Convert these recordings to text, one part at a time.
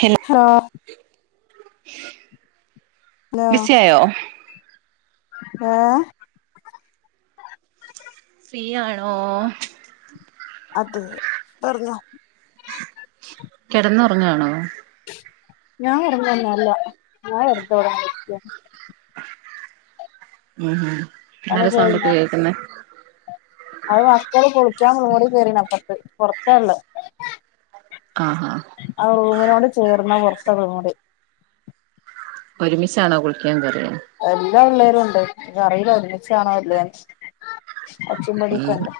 Hello hello ബിസിയായോ ഏഹ് ഫ്രീയാണോ അതെ പറഞ്ഞോ കെടന്നുറങ്ങാണോ ഞാൻ കെടന്നുറങ്ങല്ല ഞാൻ വെറുതെ ഇവിടിങ്ങനെ ഇരിക്കാണ് ഉം നല്ല സൗണ്ടൊക്കെ പണിക്കെകഴിഞ്ഞോ കേൾക്കുന്നെ അത് മക്കള് കുളിക്കാന് ഓടികേറിന് അപ്പം പൊറത്തെള്ള് ആഹ് ഹാ ആ റൂമിനോട് ചേർന്ന പുറത്തെ കുളിമുറി ഒരുമിച്ചാണോ കുളിക്കൻ കേറിയേ എല്ലാ പിള്ളേരും ഒണ്ട് അറിയില്ല ഒരുമിച്ചാണോ അല്ലിയോന്ന് ഉം ഒച്ചെംവിളിയൊക്കെ ഒണ്ട്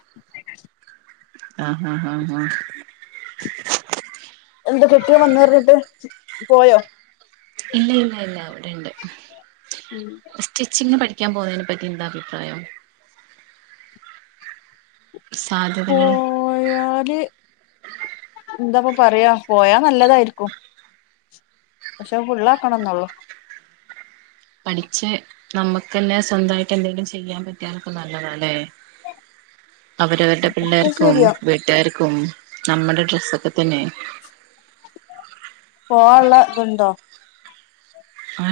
ആഹ് ഹാ ഹാ ഹാ എന്താ കെട്ടിയോൻ വന്ന് പറിഞ്ഞിട്ട് പോയോ ഇല്ല ഇല്ല ഇല്ല അവിടെണ്ട് സ്റ്റിച്ചിംഗ് പഠിക്കാൻ പോന്നെനെപറ്റി എന്താഭിപ്രായം സാധ്യതകള് പോയാല് എന്താപ്പൊ പറയാ പോയാ നല്ലതായിരിക്കും പക്ഷെ അത് ഫുള്ളാക്കണന്നൊള്ളൂ പഠിച്ച് നമുക്കന്നെ സ്വന്തായിട്ട് എന്തെങ്കിലും ചെയ്യാൻ പറ്റിയ അതൊക്കെ നല്ലതല്ലേ അവരവരുടെ ഒക്കെ പിള്ളേർക്കും ശരിയാ വീട്ടുകാർക്കും നമ്മുടെ ഡ്രസ്സൊക്കെ തന്നെ പോവാള്ള ഇതുണ്ടോ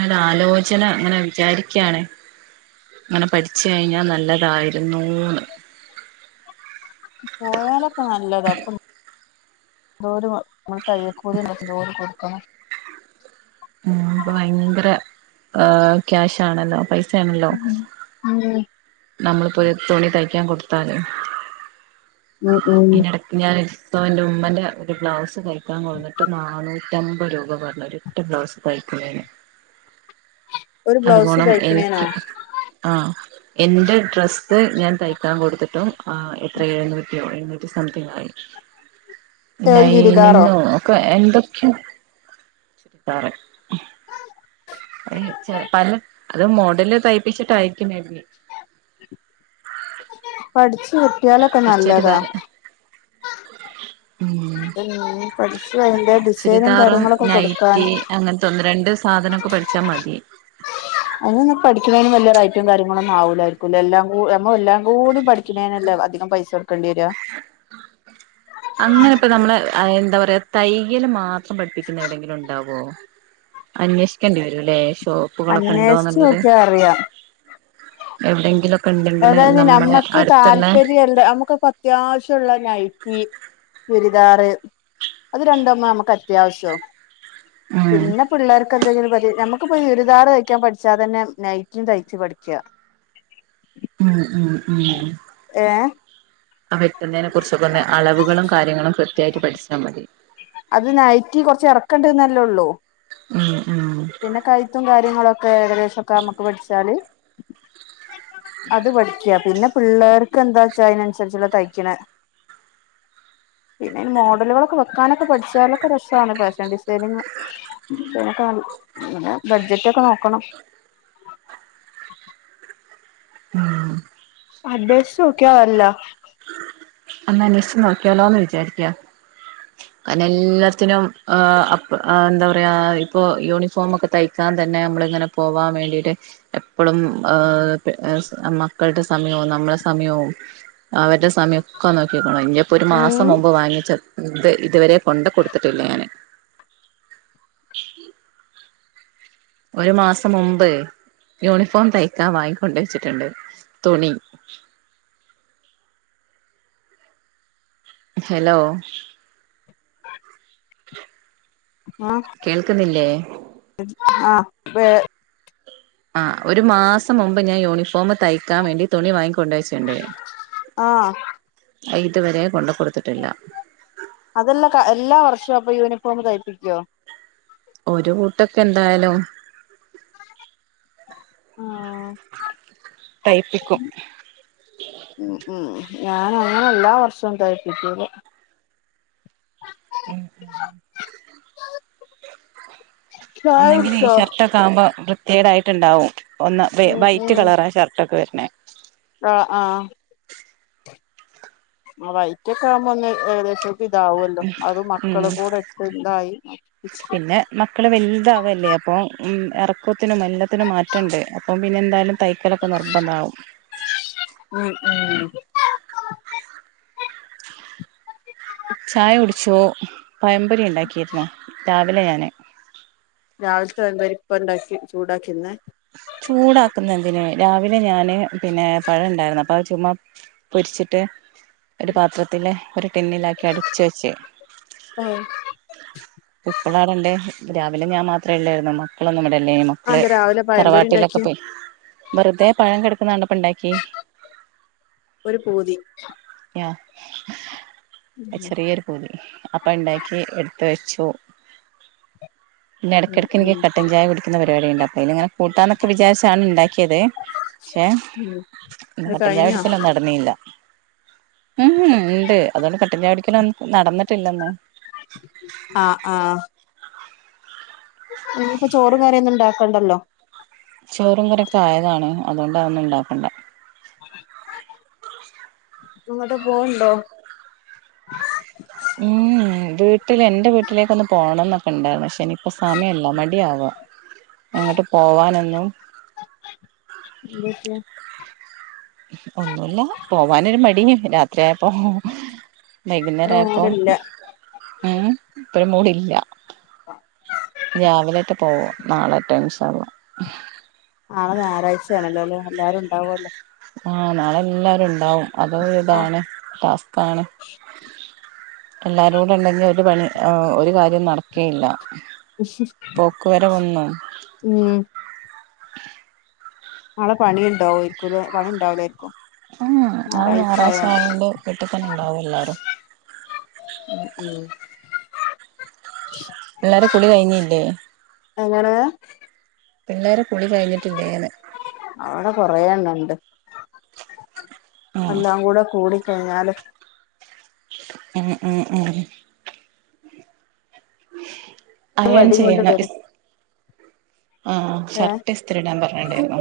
അത് ആലോചന അങ്ങനെ വിചാരിക്കാണ് അങ്ങനെ പഠിച്ചു കഴിഞ്ഞാ നല്ലതായിരുന്നുന്ന് പോയാലൊക്കെ നല്ലത അപ്പൊ എന്തോര് നമ്മുടെ തയ്യൽ കൂലിന്നെ എന്തോര് കൊടുക്കണം ആ പ്പൊ ഭയങ്കര ക്യാഷ് ആണല്ലോ പൈ ഉം അതെ നമ്മളിപ്പോ ഒരു തുണി തയ്ക്കാൻ കൊടുത്താല് ഉം ഉം അയ്ന്റെടക് ഞാൻ ഇപൊ എന്റെ ഉമ്മന്റെ ഒരു ബ്ലൗസ് തൈയ്ക്കാൻ റ്റ ബ്ലൗസ് തയ്ക്കുന്നന് ഒരു ബ്ലൗസ് അതുപോണം തയ്ക്കണേനോ എനിക്ക് ആ ഹ എന്റെ ഡ്രസ്സ് ഞാൻ തയ്ക്കാൻ കൊടുത്തിട്ടും അഹ എത്ര എഴുന്നൂറ്റിയോ എന്ന് സംതിഗായി ഏത് ചുരിദാറോ ലൈനിങ്ങോ ഒക്കെ എന്തൊ ശരി പറാ [unintelligible] ചെ പല അത് മോഡല് തയ്പ്പിച്ചിട്ടായിരിക്കും മേബി പഠിച്ച് കിട്ടിയാലൊക്കെ കുറച്ചൊരു നല്ലതാ വേറെ ഉം ഉം പഠിച്ച് അതിന്റെ ഡിസൈനും ചുരിദാറും കാര്യങ്ങളൊക്കെ കൊടുക്കാൻ നൈറ്റി അങ്ങനത്തെ ഒന്ന് രണ്ട് സാധനൊക്കെ പഠിച്ചാൽ മതി അയ്നൊന്നും പഠിക്ക്ണേതിന് വല്ലിയ റൈറ്റും കാര്യങ്ങളൊന്നും ആവൂലായിരിക്കു എല്ലാം കൂ 'നമ്മെ എല്ലാം കൂടി പഠിക്കുന്നേനല്ലേ അധികം പൈസ കൊടുക്കേണ്ടി വരിയ അങ്ങനെ ഇപ്പ നമ്മള് എന്താ പറയാ തയ്യല് മാത്രം പഠിപ്പിക്കുന്ന എവിടെയെങ്കിലും ഉണ്ടാവോ അന്വേഷിക്കേണ്ടി വരുലേ ഷോപ്പുകളൊക്കെ അന്വേഷിച്ച് ഉണ്ടോന്നുള്ളത് നോക്കിയാ അറിയാം എവിടെങ്കിലും അതായത് നമ്മുക്ക് താല്പര്യല്ല നമ്മുക്ക് അത്യാവശ്യുള്ള നൈറ്റി ചുരിദാറ് അത് രണ്ടു മ്മ നമുക്ക് അത്യാവശ്യം ഉം പിന്നെ പിള്ളേർക്ക് എന്തെങ്കിലും പറതി നമുക്കിപ്പോ ചോരിദാർ തയ്ക്കാൻ പഠിച്ചാൽ തന്നെ നൈറ്റിം തയ്ച്ചു പഠിക്ക ഉം ഉം ഉം ഏഹ് ആ വെട്ടുന്നേനെ കുറിച്ചൊക്കെ ഒന്ന് അളവുകളും കാര്യങ്ങളും കൃത്യമായിട്ട് പഠിച്ചാൽ മതി അത് നൈറ്റി കുറച്ച് എറക്കണ്ട്ന്നല്ലേള്ളൂ ഉം ഉം പിന്നെ കൈത്തും കാര്യങ്ങളൊക്കെ ഏകദേശൊക്കെ നമുക്ക് പഠിച്ചാല് അത് പഠിക്ക പിന്നെ പിള്ളേർക്ക് എന്താ ച്ചാ അതിനനുസരിച്ചുള്ള തയ്ക്ക്ണ ആ പിന്നെ ഈ മോഡലോളൊക്കെ വെക്കാനൊക്കെ പഠിച്ചാലൊക്കെ രസാണ് ഫാഷൻ ഡിസൈനിങ് ബഡ്ജറ്റ് ഒക്കെ നോക്കണം ഉം അന്വേഷിചോക്ക്യ അല്ല ഒന്ന് അന്വേഷച്ച് നോക്കിയാലോന്ന് വിചാരിക്ക അനെ എല്ലാത്തിനും എന്താ പറയാ ഇപ്പൊ യൂണിഫോമൊക്കെ തയ്ക്കാൻ തന്നെ നമ്മള് ഇങ്ങനെ പോവാൻ വേണ്ടിയിട്ട് എപ്പോഴും മക്കളുടെ സമയവും നമ്മളെ സമയവും അവരുടെ സമയ..... ഒക്കെ നോക്കിക്കോണു ഇനിയിപ്പോ ഒരു ഉം മാസം മുമ്പ് വാങ്ങിച്ച ഇ ഇതുവരെ കൊണ്ട് കൊടുത്തിട്ടില്ല ഞാന് ഒരു മാസം മുമ്പേ യൂണിഫോം തയ്ക്കാൻ വാങ്ങിക്കൊണ്ട് വെച്ചിട്ടുണ്ട് തുണി ഹലോ..... കേൾക്കുന്നില്ലേ.... ആഹ ഇപ്പേ ആഹ് ഒരു മാസം മുമ്പ് ഞാ യൂണിഫോം തയ്ക്കാൻ വേണ്ടി തുണി വാങ്ങിക്ക കൊണ്ടുവെച്ചു ആഹ് അതുവരെ കൊണ്ട കൊടുത്തിട്ടില്ല അതെല്ലാം എല്ലാ വർഷവും അപ്പൊ യൂണിഫോം തയ്പപ്പിക്കുവോ ഒരു കൂട്ടൊക്കെ എന്തായാലും...... ആഹ തൈപ്പിക്കും..... ഉ ഉം ഞാൻ അങ്ങനെ എല്ലാ വർഷവും തയ്പ്പിക്കൂല എ..... ചായ ഒന്നെങ്കിലും ഈ കുടിച്ചോ ഷർട്ടൊക്കെ ആകുമ്പോ വൃത്യേടായിട്ട്ണ്ടാവും. ഒന്ന് ഉം വൈറ്റ് കളർ ആ ഷർട്ട് ഒക്കെ വരണേ...... ആഹ ആഹ...... ആ വൈറ്റ ഒക്കെ ആവുമ്പോ ഒന്ന് ഏകദേശം. ഇതാവല്ലോ അത് ഉം മക്കള കൂടെ ഇട്ട് ഇണ്ടായി... മക്കൾ വലുതാവല്ലേ അപ്പോൾ ഇറക്കത്തിനും എല്ലത്തിനും മാറ്റണ്ട് അപ്പം പിന്നെ എന്തായാലും..... തൈക്കലൊക്കെ നിർബന്ധ വാവും..... ഉം ഉം...... ചായ കുടിച്ചോ പയംപൊരി ഉണ്ടാക്കിയിരുന്ന രാവിലെ ഞാൻ...... രാവിലത്തെ പഴം പൊരി എന്തരി ഇപ്പ ഉണ്ടാക്കി ചൂടാക്കിന്ന്. ചൂടാക്കുന്ന എന്തിനന് രാവിലെ ഞാന് പിന്നെ പഴം ഉണ്ടായിരുന്നു അപ്പൊ ചുമ്മാ. പൊരിച്ചിട്ട് ഒരു പാത്രത്തിലെ ഒരു ടിന്നിലാക്കി അടച്ച് വെച്ചേ. ഇപ്പോള ണ്ടണ്ട് ര്രാവിലെ ഞാൻ മാത്രേ ഉള്ളായിരുന്നു മക്കളൊന്നും ഇവിടെല്ലേയ്നു അതന്ത രാവിലെ പഴംപൊരി തറവാട്ടിലൊക്കെ ഉണ്ടാക്കിയെ പോയി വെറുതെ പഴം കിടക്കുന്നതാണ്പ്പ ഇണ്ടാക്കി..... ഒരു പൂതി..... ഉം ചെറിയൊരു പൂതി അപ്പ ഉണ്ടാക്കി എടുത്ത വെച്ചു. പിന്നെ ഉം ഇടക്കിടക്ക് എനിക്ക് ഉം കട്ടൻ ചായ പിടിക്കുന്ന പരിപാടി ഉണ്ട അപ്പ അ ഇങ്ങനെ..... കൂട്ടാന്നൊക്കെ വിചാരിച്ചാണ് ഉണ്ടാക്കിയത് പക്ഷേ ഉം അത് കഴിഞ്ഞോ കട്ടച്ചായ നടന്നീയില്ല ഇഹ് ഇണ്ട് അതുകൊണ്ട് കെട്ടിചാടിക്കലുംന്ന നടന്നിട്ടില്ലന്ന്..... ആഹ ആഹ..... ഇനിഇപ്പോ ചോറും കറിയൊന്നും ഉണ്ടാക്കണ്ടല്ലോ.... ചോറും കറിഒക്കെആയതാണ് അതുകൊണ്ട അത്‌ ഒന്നും ഇണ്ടാക്കണ്ട. ഇങ്ങട്ട് പോക്ണ്ടോ? ഉം ഉം വീട്ടിൽ എന്റെ വീട്ടിലേക്കൊന്ന് പോണംന്നൊക്കെ ഇണ്ടായിരുന്നു പക്ഷേ ഇനിയിപ്പോ സമയല്ല മടിയ ആവാ. അങ്ങട്ട് പോവാനൊന്നും എന്താ പറ്റിയേ? ഒന്നുല്ല പോവാനൊരു മടി രാ ത്രി ആയപ്പം ഇവിടെ വൈകുന്നേരായപ്പം ഇല്ല ഉം ഇപ്പഴും മൂടില്ല. രാവിലെറ്റ പോവ നാളെറ്റെ ഇൻഷാ അള്ളാ. നാളെ ഞായറാഴ്ചയാണല്ലോ ലെ എല്ലാരും ഉണ്ടാവല്ലോ. ആഹ് നാളെല്ലാരും ഇണ്ടാവും അതൊരു ആഹ് ഇതാണ് ടാസ്ക്കാണ്. എല്ലാരും കൂടെ ഇണ്ടെങ്കി ഒരു പണി ഒരു കാര്യം നടക്കേയില്ല. പോക്ക് വരവൊന്നും ഉം നാളെ പണി ഇണ്ടാവൂര്ക്കുലേ പണി ഇണ്ടാവുലായിരിക്കും? ഉം നാളെ ഞായറാഴ്ച ആയോണ്ട് വീട്ടിൽ തന്നെ ഉണ്ടാവും എല്ലാരും. ഉം ഉം പിള്ളേരെ കുളി കഴിഞ്ഞില്ലേ? എങ്ങനെ? പിള്ളേരെ കുളി കഴിഞ്ഞിട്ടില്ലേന്ന്‌? അവടെ കൊറെ എണ്ണം ഇണ്ട് ഉം എല്ലാം കൂടെ കൂടി കഴിഞ്ഞാല് ഉം ഉം ഉം അയേൺ വടിയും കൊണ്ട് ചെയ്യണം വരും ഇസ് ആഹ് ഏ ഷർട്ട് ഇസ്തിരി ഇടാൻ പറഞ്ഞിണ്ടായിരുന്നു.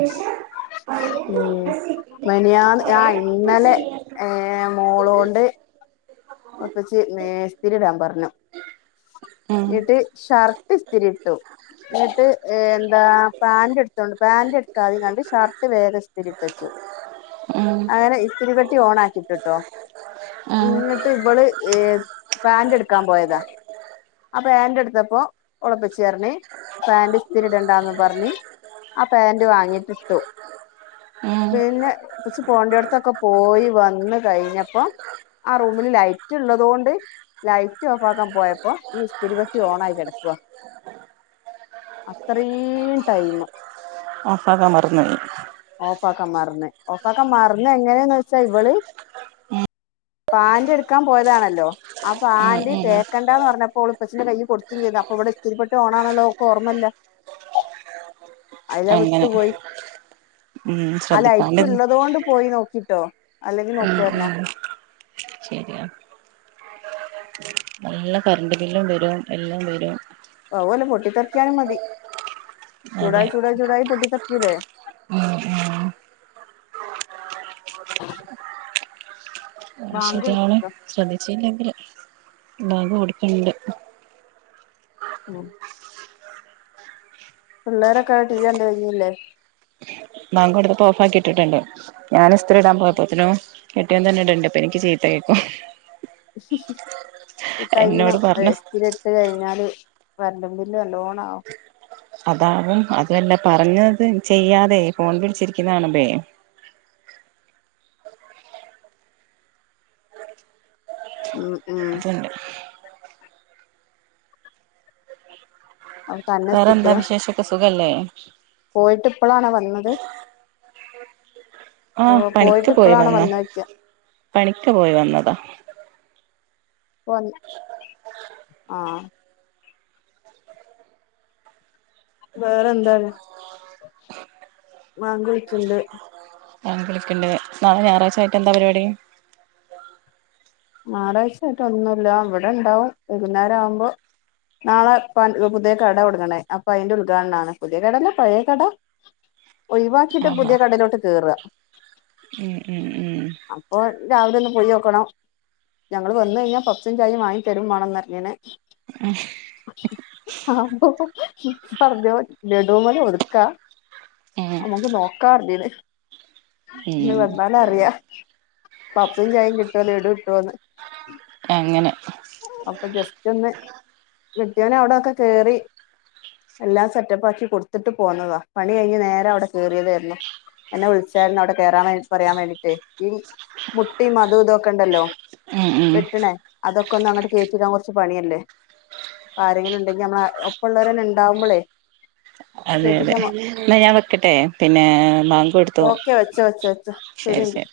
മെനഞ്ഞാന്ന് ആഹ് ഇന്നലെ ഏഹ് മോളോണ്ട് വാപ്പച്ചി മേസ്തിരിടാൻ പറഞ്ഞു ഉം ഇട്ട് ഷർ ട്ട് ഇസ്തിരിയിട്ടു എന്നിട്ട് ഏഹ് എന്താ പാന്റ് എടുത്തോണ്ട് പാന്റ് എടുക്കാതിം കാണ്ട് ഷർട്ട് വേഗം ഇസ്തിരി ഇട്ടച്ചു. ഉം അങ്ങനെ ഇസ്തിരി പെട്ടി ഓൺ ആക്കിട്ട്ട്ടോ ഉം ഇങ്ങ ട്ട് ഇവള് ഏഹ് പാന്റ് എടുക്കാൻ പോയതാ ആഹ് പാന്റ് എടുത്തപ്പോ ഓളെ ഇപ്പച്ചിർഞ്ഞ് പാൻ്റ് ഇസ്തിരി ഇടണ്ടാന്ന് പർഞ്ഞ് ആഹ് പാന്റ് വാങ്ങിട്ടിട്ടു ഉം പിന്നെ ഇപ്പച്ചി പോവണ്ടിടുത്തൊക്കെ പോയി വന്ന് കഴിഞ്ഞപ്പം ആഹ് റൂ ലൈറ്റ് ഉള്ളതുകൊണ്ട് ലൈറ്റ് ഓഫ് ആക്കാൻ പോയപ്പോ ഈ ഇസ്തിരിപെട്ടി ഓൺ ആയി കെട ക്കുവാ അത്രേം ടൈമ് ഓഫാക്കാൻ മറന്നു പോയി ഓഫാക്കാൻ മർന്ന് ഓഫാക്ക മർന്ന് എങ്ങനെയന്ന് വെച്ചാ ഇവള് പാന്റ് എടുക്കാൻ പോയതാണല്ലോ. ആഹ് ഉം പാന്റ് ഉം തേക്കണ്ടാന്ന് പറഞ്ഞപ്പോ ഓള് ഇപ്പച്ചിന്റെ കയ്യി കൊടുത്തു ചെയ്ത് അപ്പം ഇവടെ ഇസ്തിരിപ്പെട്ടി ഓണാണ്ള്ളേ ഓക്ക് ഓർമ്മല്ല. [unintelligible] അയിലഹ് വിട്ടു അങ്ങനെ പോയി ഉം ആഹ് ലൈറ്റ് ശ്രദ്ധിക്കാണ്ടിരുന്നു ഉള്ളതുകൊണ്ട് പോയി നോക്കിട്ടോ അല്ലെങ്കിൽ നോക്കു വാരുന്നോ. ശരിയാ നല്ല കറണ്ട് ബില്ലും വരും എല്ലാം വരും. അതുവല്ല പൊട്ടി തെറിക്കാനും മതി. ചൂടായി ചൂടായി അതെ ചൂടായി പൊട്ടിത്തെറിക്കൂലേ ഉം ഉം അത് ബാങ്ക് ശരിയാണ് വിളിച്ചല്ലോ ശ്രദ്ധിച്ചില്ലെങ്കിൽ [unintelligible] [unintelligible] പിള്ളേരൊക്കെ ടി വി കണ്ടു കഴിഞ്ഞില്ലേ? വാങ്കടുത്തപ്പൊ ഓഫാക്കി ഇട്ടിട്ടുണ്ട്. ഞാന് ഇസ്തിരിയിടാൻ പോയപ്പോത്തിനും കെട്ടിയോൻ തന്നെ ഇട്ണ്ട്. പ്പ എനിക്ക് ചീത്ത കേട്ടു. ഹി ഹി ഹി ടൈമിന് എന്നോട് പറഞ്ഞ ഏഹ് ഇസ്തിരി ഇട്ട് കഴിഞ്ഞാല് കറണ്ട് ബില്ല് നല്ലോണം ആ- അതാവും. അതുവല്ല പറഞ്ഞത് ചെയ്യാതെ ഫോൺ വിളിച്ചിരിക്കുന്ന കാണുമ്പേ ഉം... ഉം... അതുണ്ട് അപ്പൊ തന്നെ വേറെ ന്താ ഇസ്തിരിട്ട് വിശേഷക്കെ സുഖല്ലേ? പോയിട്ട് ഇപ്പളാണോ വന്നത്? ആഹ്! പണിക്ക് പോയിട്ട് പോയി ഇപ്പളാണോ വന്ന. വന്നോയ്ക്ക പണിക്ക് പോയി വന്നതാ. പോന്ന്‌. ആഹ്! വേറെന്താണ്. ബാങ്ക് വിളിക്ക്ണ്ട്. വാങ്ക് വിളിക്കേണ്ട്. നാളെ ഞായറായിച്ചായിട്ട് എന്താ പരിപാടി? ഞായാറാഴ്ച ക്കെ ഒന്നുല്ല. വടെ ണ്ടാവും. വൈകുന്നേരവുമ്പോ- നാളെ പാ പുതിയ കട തൊടങ്ങണ്. അപ്പൊ അയിന്റെ ഉദ്ഘാടനാണ്. പുതിയ കട അല്ല. പഴയ കട. ഒഴിവാക്കിട്ട ആഹാ പുതിയ കടലോട്ട് കേറ. ഉം ഉം ഉം. അപ്പോ രാവിലെന്ന്, പൊയോക്കണം. ഞങ്ങള് വന്നെഴിഞ്ഞാ പഫ്സും ചായും വാങ്ങിതരും മാണന്നർഞ്ഞിക്ക്ണ്. എഹ്. ആപ്പൊ പറഞ്ഞോ ലഡൂ മല് ഒതുക്കാ. ഉം ഞങ്ങ്ക്ക് നോക്കാർഞ്ഞീന്ന്. ഞി ഉം വന്നാ. ന്നാലറ്വ. പപ്പ്സും ചായും കിട്ടേ, ലെഡു ട്ടേന്ന്. എങ്ങനെ. അപ്പൊ ജസ്‌റ്റോന്ന്. കെട്ടിയേന് അവിടെക്കെ കേറി. എല്ലാം സെറ്റപ്പാക്കി കൊടുത്തിട്ട് പോന്നതാ, പണി കഴിഞ്ഞ് നേരെ അവിടെ കേറിയതായിരുന്നു. എന്നെ വിളിച്ചായിരുന്നു അവിടെ കേറാൻ വേണ്ടി പറയാൻ വേണ്ടീട്ടെ. ഈ മുട്ടിം മതും ഇതോക്കെണ്ടല്ലോ. ഉം ഉം വെട്ട്ണേ, അതൊക്കെന്ന് അങ്ങട്ട് കേറ്റിടാൻ കെർച്ച് പണിയല്ലേ. ആരെങ്കിലുണ്ടെങ്കി, നമ്മളെ ഒപ്പ ള്ളേരെന്നെ ണ്ടാവുമ്പളേ. [inaudible] അതെ അതെ ന്നാ ഞാ വെക്കട്ടെ. പിന്നെ.. ബാങ്കെടുത്തു. ഓക്കെ വെച്ചോ വെച്ചോ വെച്ചോ ശരി ശെരി, എങ്കി ശെരി.